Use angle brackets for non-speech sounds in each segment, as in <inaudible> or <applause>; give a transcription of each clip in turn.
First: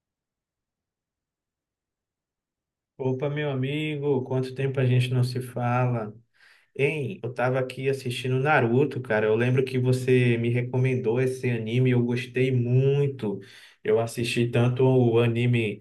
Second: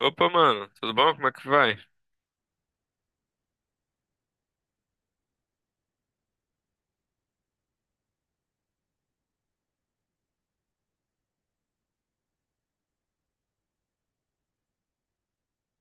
Opa, mano, tudo bom? Como é que vai? Opa, meu amigo, quanto tempo a gente não se fala? Hein, eu tava aqui assistindo Naruto, cara. Eu lembro que você me recomendou esse anime, eu gostei muito. Eu assisti tanto o anime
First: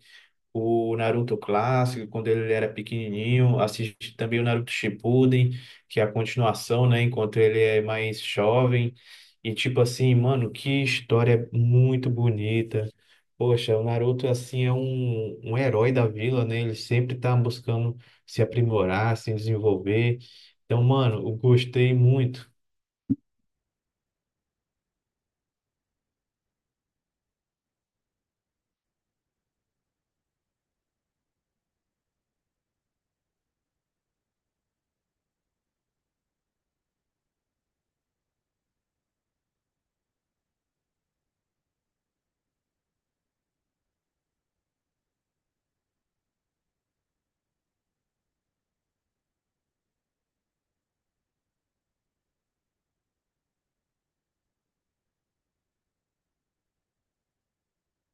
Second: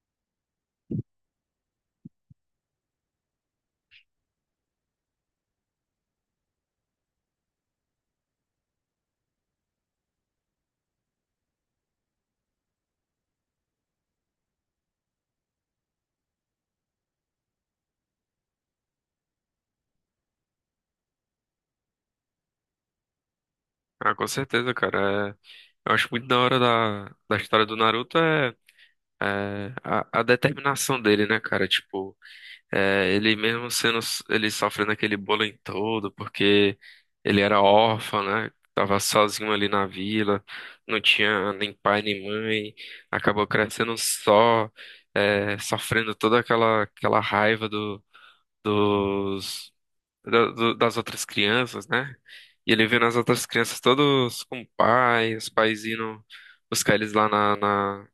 o Naruto clássico, quando ele era pequenininho, assisti também o Naruto Shippuden, que é a continuação, né, enquanto ele é mais jovem. E tipo assim, mano, que história muito bonita. Poxa, o Naruto assim é um herói da vila, né? Ele sempre tá buscando se aprimorar, se desenvolver. Então, mano, eu gostei muito. Ah, com certeza, cara. Eu acho muito da hora da história do Naruto é a determinação dele, né, cara? Tipo, ele mesmo sendo ele sofrendo aquele bullying todo, porque ele era órfão, né? Tava sozinho ali na vila, não tinha nem pai nem mãe, acabou crescendo só, sofrendo toda aquela raiva do, dos da- do- das outras crianças, né? E ele vendo as outras crianças todos com o pai, os pais indo buscar eles lá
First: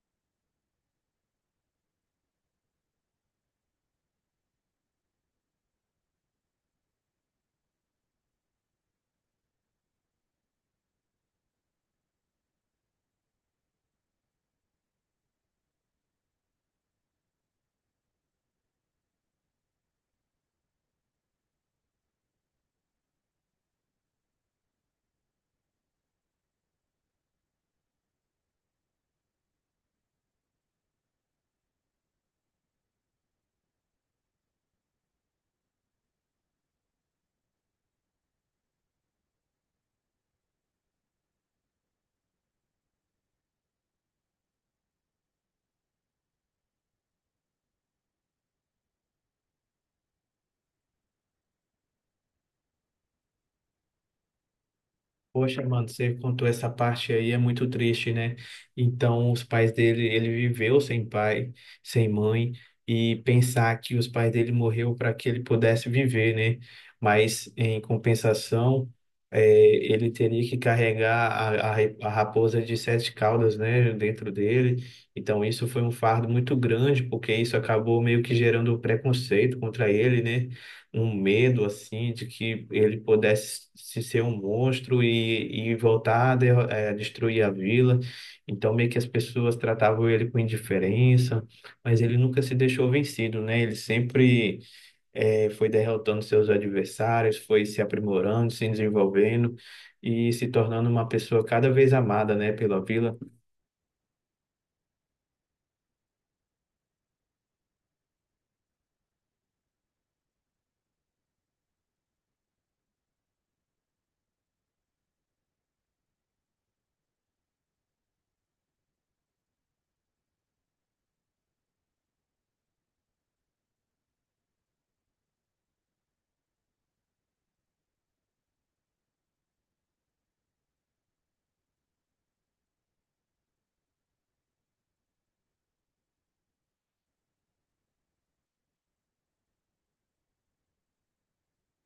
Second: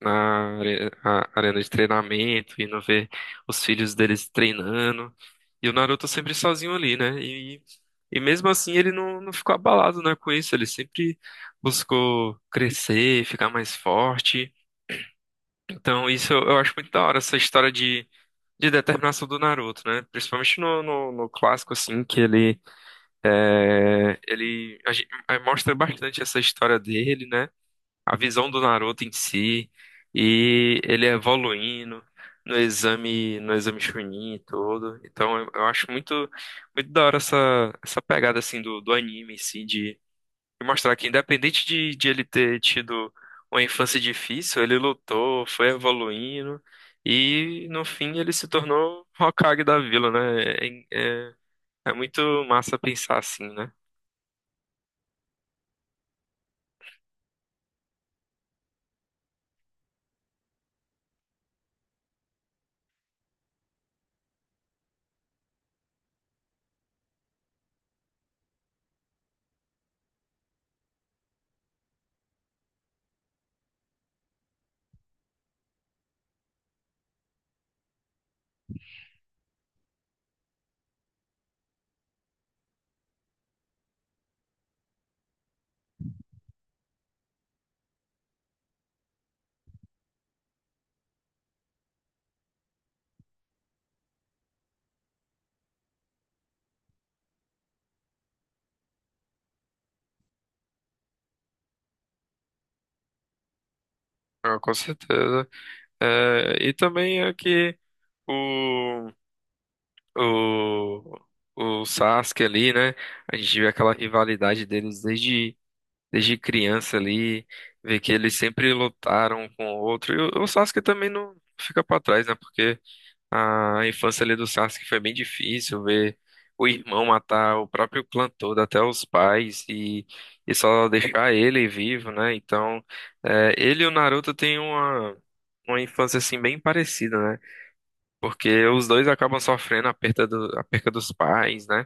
na arena de treinamento, indo ver os filhos deles treinando. E o Naruto sempre sozinho ali, né? E mesmo assim ele não ficou abalado, né, com isso. Ele sempre buscou crescer, ficar mais forte. Então isso eu acho muito da hora, essa história de determinação do Naruto, né? Principalmente no clássico, assim, que ele ele mostra bastante essa história dele, né? A visão do Naruto em si e ele evoluindo no exame, no exame Chunin e tudo. Então eu acho muito da hora essa pegada assim do anime em si de mostrar que independente de ele ter tido uma infância difícil, ele lutou, foi evoluindo e no fim ele se tornou Hokage da vila, né? É, é, é muito massa pensar assim, né? Poxa, mano, você contou essa parte aí, é muito triste, né? Então, os pais dele, ele viveu sem pai, sem mãe, e pensar que os pais dele morreu para que ele pudesse viver, né? Mas, em compensação, ele teria que carregar a raposa de sete caudas, né, dentro dele. Então, isso foi um fardo muito grande, porque isso acabou meio que gerando preconceito contra ele, né? Um medo assim de que ele pudesse se ser um monstro e voltar a destruir a vila. Então meio que as pessoas tratavam ele com indiferença, mas ele nunca se deixou vencido, né? Ele sempre foi derrotando seus adversários, foi se aprimorando, se desenvolvendo e se tornando uma pessoa cada vez amada, né, pela vila. Ah, com certeza. É, e também é que o, o, o Sasuke ali, né? A gente vê aquela rivalidade deles desde criança ali, vê que eles sempre lutaram um com o outro. E o Sasuke também não fica pra trás, né? Porque a infância ali do Sasuke foi bem difícil ver o irmão matar o próprio clã todo, até os pais, e só deixar ele vivo, né? Então, é, ele e o Naruto têm uma infância assim bem parecida, né? Porque os dois acabam sofrendo a perda a perda dos pais, né?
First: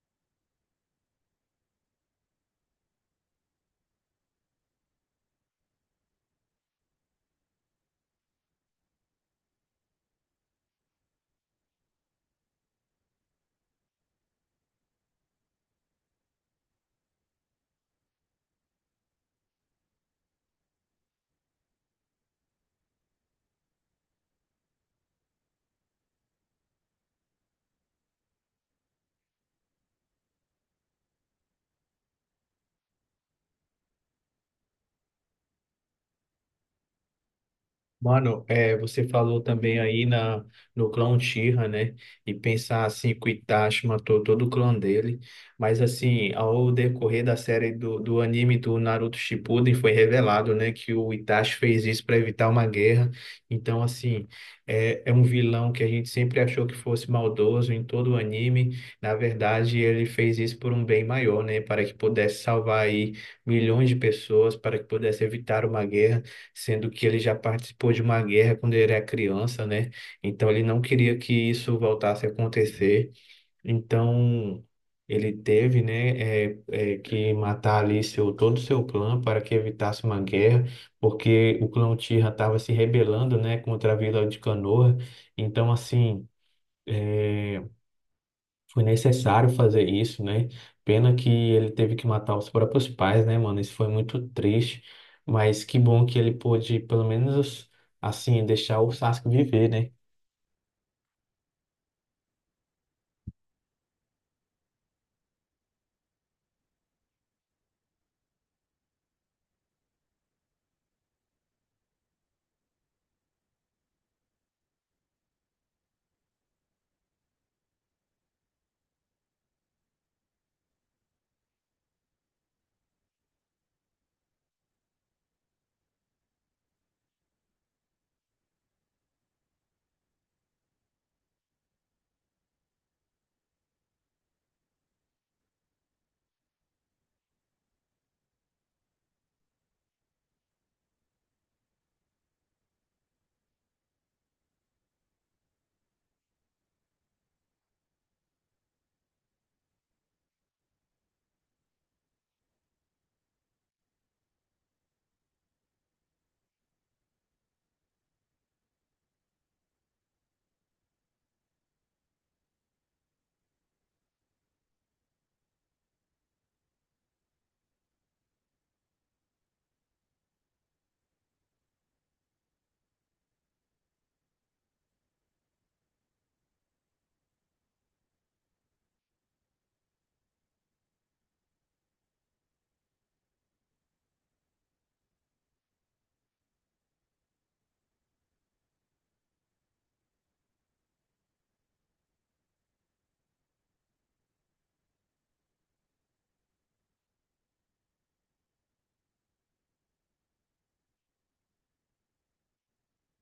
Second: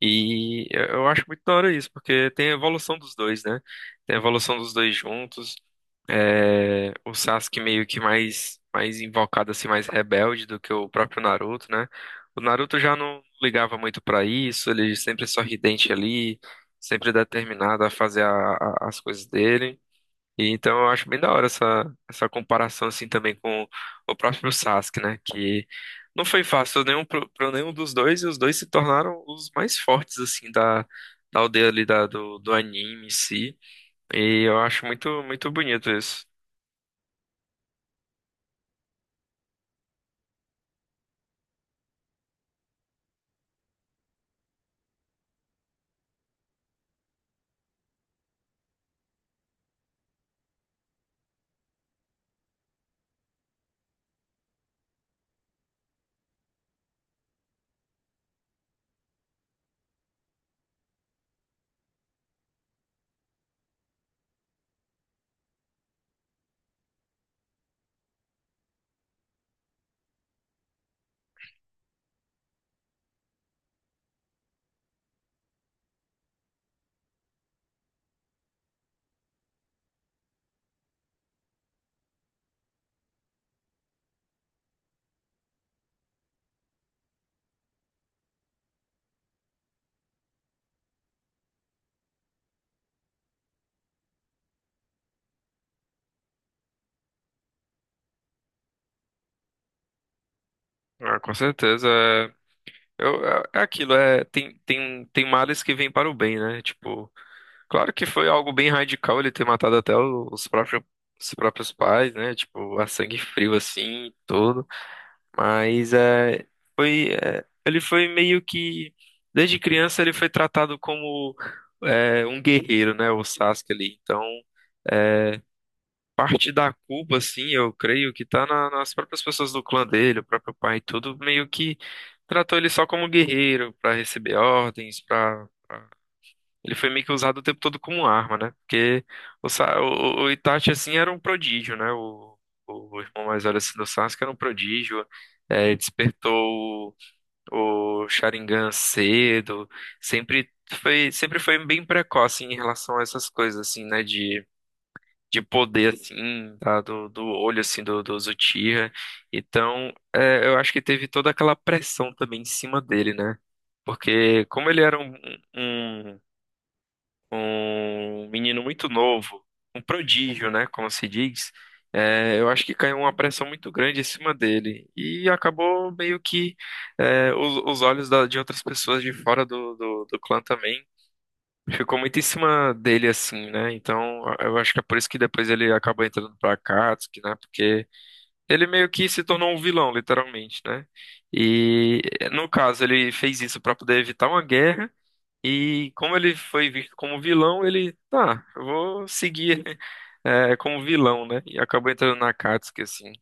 E eu acho muito da hora isso, porque tem a evolução dos dois, né? Tem a evolução dos dois juntos. É, o Sasuke meio que mais invocado assim, mais rebelde do que o próprio Naruto, né? O Naruto já não ligava muito pra isso, ele sempre é sorridente ali, sempre determinado a fazer as coisas dele. E então eu acho bem da hora essa comparação assim também com o próprio Sasuke, né? Que não foi fácil nenhum para nenhum dos dois e os dois se tornaram os mais fortes assim da aldeia ali do anime em si. E eu acho muito bonito isso. Mano, você falou também aí no clã Uchiha, né? E pensar assim que o Itachi matou todo o clã dele. Mas assim, ao decorrer da série do anime do Naruto Shippuden, foi revelado, né? Que o Itachi fez isso para evitar uma guerra. Então, assim, é um vilão que a gente sempre achou que fosse maldoso em todo o anime. Na verdade, ele fez isso por um bem maior, né? Para que pudesse salvar aí milhões de pessoas, para que pudesse evitar uma guerra, sendo que ele já participou de uma guerra quando ele era criança, né? Então ele não queria que isso voltasse a acontecer. Então ele teve, né, que matar ali todo o seu clã para que evitasse uma guerra, porque o clã Uchiha estava se rebelando, né, contra a Vila de Konoha. Então assim foi necessário fazer isso, né? Pena que ele teve que matar os próprios pais, né, mano? Isso foi muito triste. Mas que bom que ele pôde, pelo menos, assim, deixar o Sasuke viver, né? Ah, com certeza. É aquilo, é, tem, tem, tem males que vêm para o bem, né? Tipo, claro que foi algo bem radical ele ter matado até os próprios pais, né? Tipo, a sangue frio assim, e tudo. Mas ele foi meio que, desde criança ele foi tratado como um guerreiro, né? O Sasuke ali. Então, é, parte da culpa, assim, eu creio que tá nas próprias pessoas do clã dele, o próprio pai, tudo meio que tratou ele só como guerreiro pra receber ordens, pra... pra- Ele foi meio que usado o tempo todo como arma, né? Porque o Itachi, assim, era um prodígio, né? O irmão mais velho, assim, do Sasuke era um prodígio, despertou o Sharingan cedo, sempre sempre foi bem precoce em relação a essas coisas, assim, né? De poder, assim, tá? Do olho, assim, do Uchiha. Então, é, eu acho que teve toda aquela pressão também em cima dele, né? Porque como ele era um, um um menino muito novo, um prodígio, né? Como se diz, é, eu acho que caiu uma pressão muito grande em cima dele. E acabou meio que os olhos de outras pessoas de fora do clã também ficou muito em cima dele, assim, né? Então, eu acho que é por isso que depois ele acaba entrando pra Akatsuki, né? Porque ele meio que se tornou um vilão, literalmente, né? E, no caso, ele fez isso pra poder evitar uma guerra. E como ele foi visto como vilão, ele, tá, eu vou seguir <laughs> é, como vilão, né? E acabou entrando na Akatsuki, assim.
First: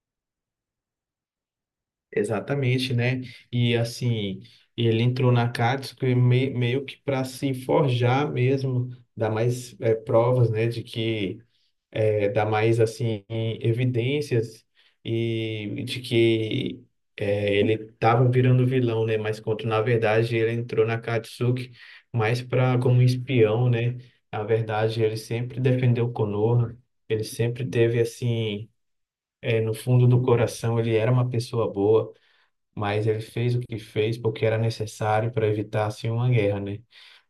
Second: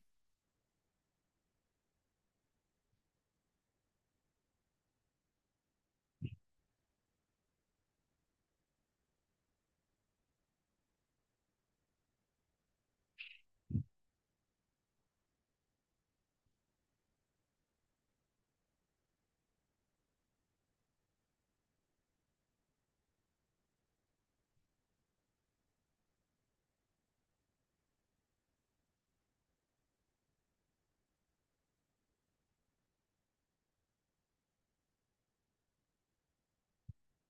Exatamente, né? E assim, ele entrou na Katsuki meio que para se forjar mesmo, dar mais provas, né, de que dar mais assim evidências e de que ele estava virando vilão, né? Mas quando na verdade ele entrou na Katsuki mais para como espião, né? Na verdade ele sempre defendeu Konoha, ele sempre teve assim no fundo do coração ele era uma pessoa boa, mas ele fez o que fez porque era necessário para evitar assim uma guerra, né?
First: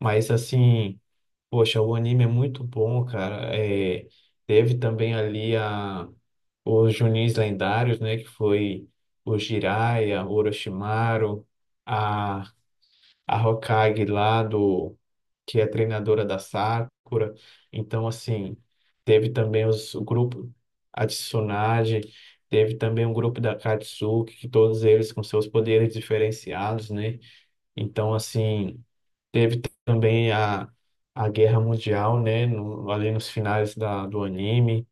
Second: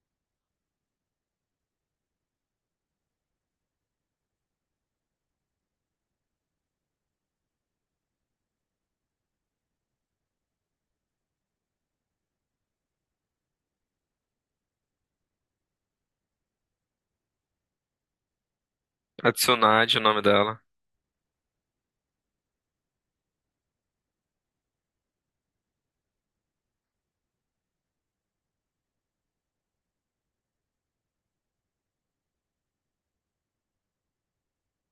Mas assim, poxa, o anime é muito bom, cara. Teve também ali os Junins lendários, né? Que foi o Jiraiya, o Orochimaru, a, a Hokage lá do, que é treinadora da Sakura. Então, assim, teve A também Tsunade, o o nome grupo, dela. a Tsunade, teve também um grupo da Katsuki, que todos eles com seus poderes diferenciados, né? Então, assim. Teve também a Guerra Mundial, né? Ali nos finais do anime.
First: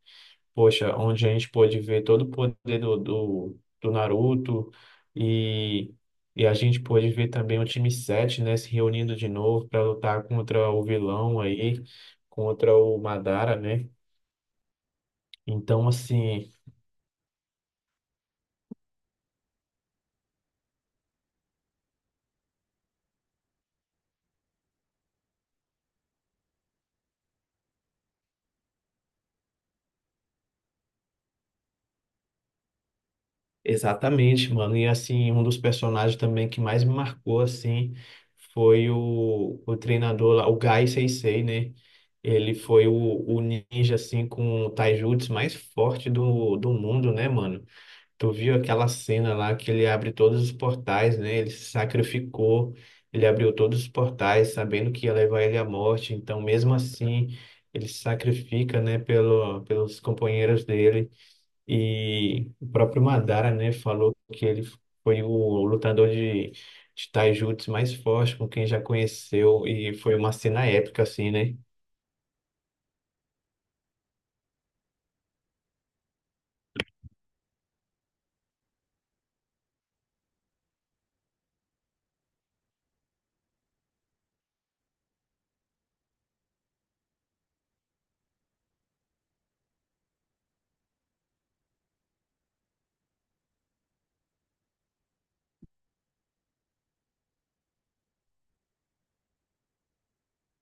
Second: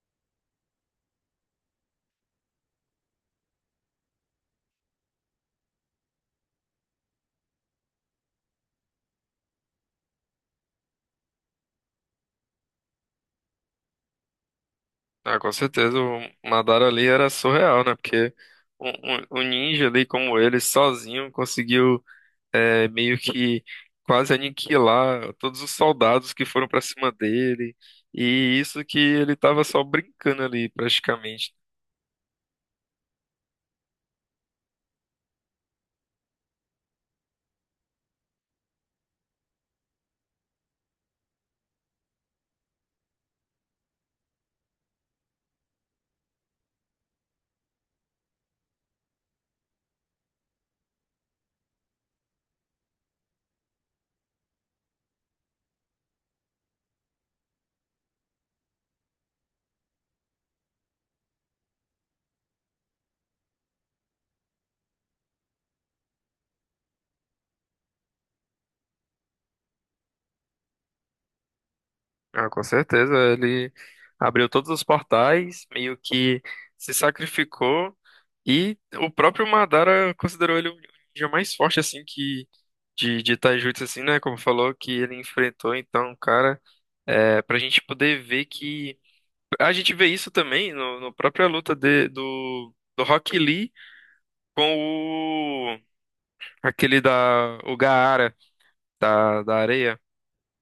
Poxa, onde a gente pôde ver todo o poder do Naruto e, e a gente pôde ver também o time sete, né? Se reunindo de novo para lutar contra o vilão aí, contra o Madara, né? Ah, com Então, certeza, o assim. Madara ali era surreal, né? Porque um, um ninja ali como ele, sozinho, conseguiu meio que quase aniquilar todos os soldados que foram pra cima dele. E isso que ele tava só brincando ali, praticamente. Exatamente, mano. E assim, um dos personagens também que mais me marcou assim foi o treinador lá, o Gai Sensei, né? Ele foi o ninja assim com o taijutsu mais forte do mundo, né, mano? Tu viu aquela cena lá que ele abre todos os portais, né? Ele se sacrificou, ele abriu todos os portais, sabendo que ia levar ele à morte. Então, mesmo assim, ele se sacrifica, né, pelos companheiros dele. E o próprio Madara, né, falou que ele foi o lutador de taijutsu mais forte com quem já conheceu, e foi uma cena épica, assim, né? Ah, com certeza, ele abriu todos os portais, meio que se sacrificou. E o próprio Madara considerou ele o ninja mais forte, assim, que de Taijutsu, assim, né? Como falou, que ele enfrentou. Então, cara, é, pra gente poder ver que. A gente vê isso também no própria luta do Rock Lee com o aquele da o Gaara da areia,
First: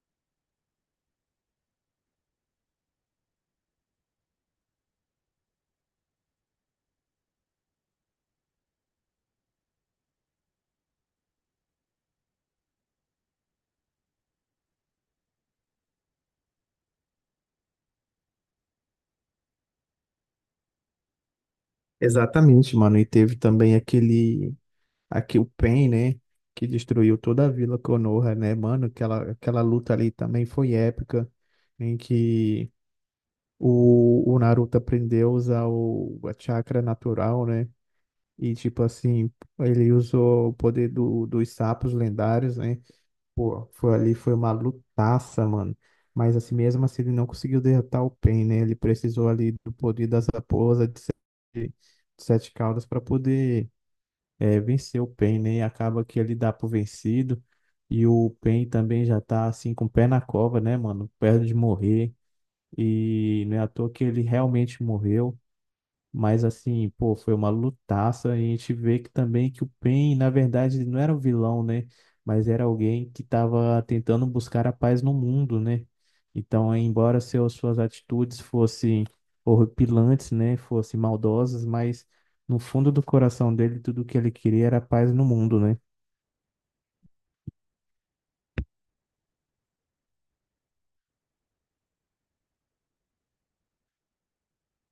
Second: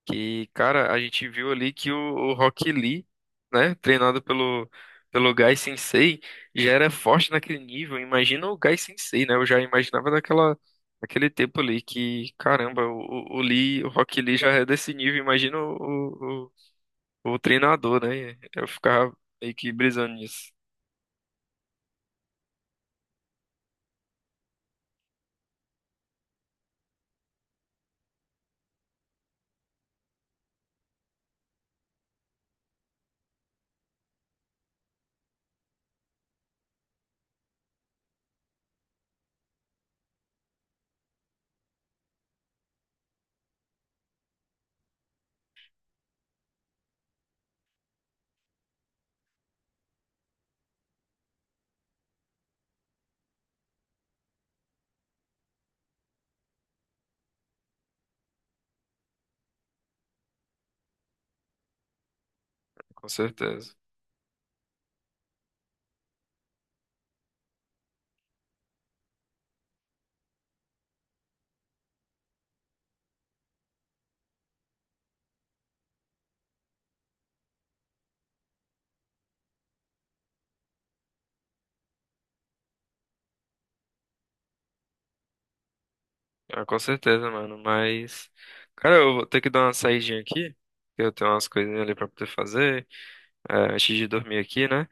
que cara a gente viu ali que o Rock Lee, né, treinado pelo Gai Sensei já era forte naquele nível, imagina o Gai Sensei, né? Eu já imaginava daquela, naquele tempo ali, que caramba, o Lee, o Rock Lee já é desse nível, imagina o, o o treinador, né? Eu ficava meio que brisando nisso. Exatamente, mano. E teve também aqui o Pain, né? Que destruiu toda a Vila Konoha, né, mano? Aquela luta ali também foi épica, em que o Naruto aprendeu a usar a chakra natural, né? E tipo assim, ele usou o poder dos sapos lendários, né? Pô, foi ali, foi uma lutaça, mano. Mas assim, mesmo assim ele não conseguiu derrotar o Pain, né? Ele precisou ali do poder das raposas de sete caudas para poder vencer o Pain, né? E acaba que ele dá pro vencido. E o Pain também já tá assim com o pé na cova, né, mano? Perto de morrer. Com E não é à certeza. toa que ele realmente morreu. Mas assim, pô, foi uma lutaça, e a gente vê que também que o Pain, na verdade, ele não era o vilão, né? Mas era alguém que estava tentando buscar a paz no mundo, né? Então, embora suas atitudes fossem horripilantes, né? Fossem maldosas, mas no fundo do coração dele, tudo que ele queria era paz no mundo, né? Ah, com certeza, mano. Mas, cara, eu vou ter que dar uma saidinha aqui. Que eu tenho umas coisinhas ali pra poder fazer, antes de dormir aqui, né?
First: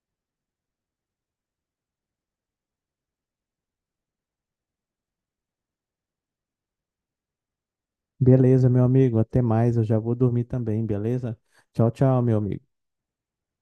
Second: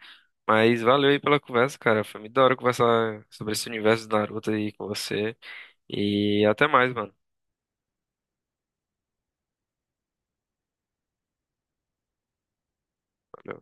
Mas valeu aí pela conversa, cara. Foi muito da hora conversar sobre esse universo do Naruto aí com você. E até mais, mano. Beleza, meu amigo, até mais. Eu já vou dormir também, beleza? Tchau, tchau, meu amigo. Valeu.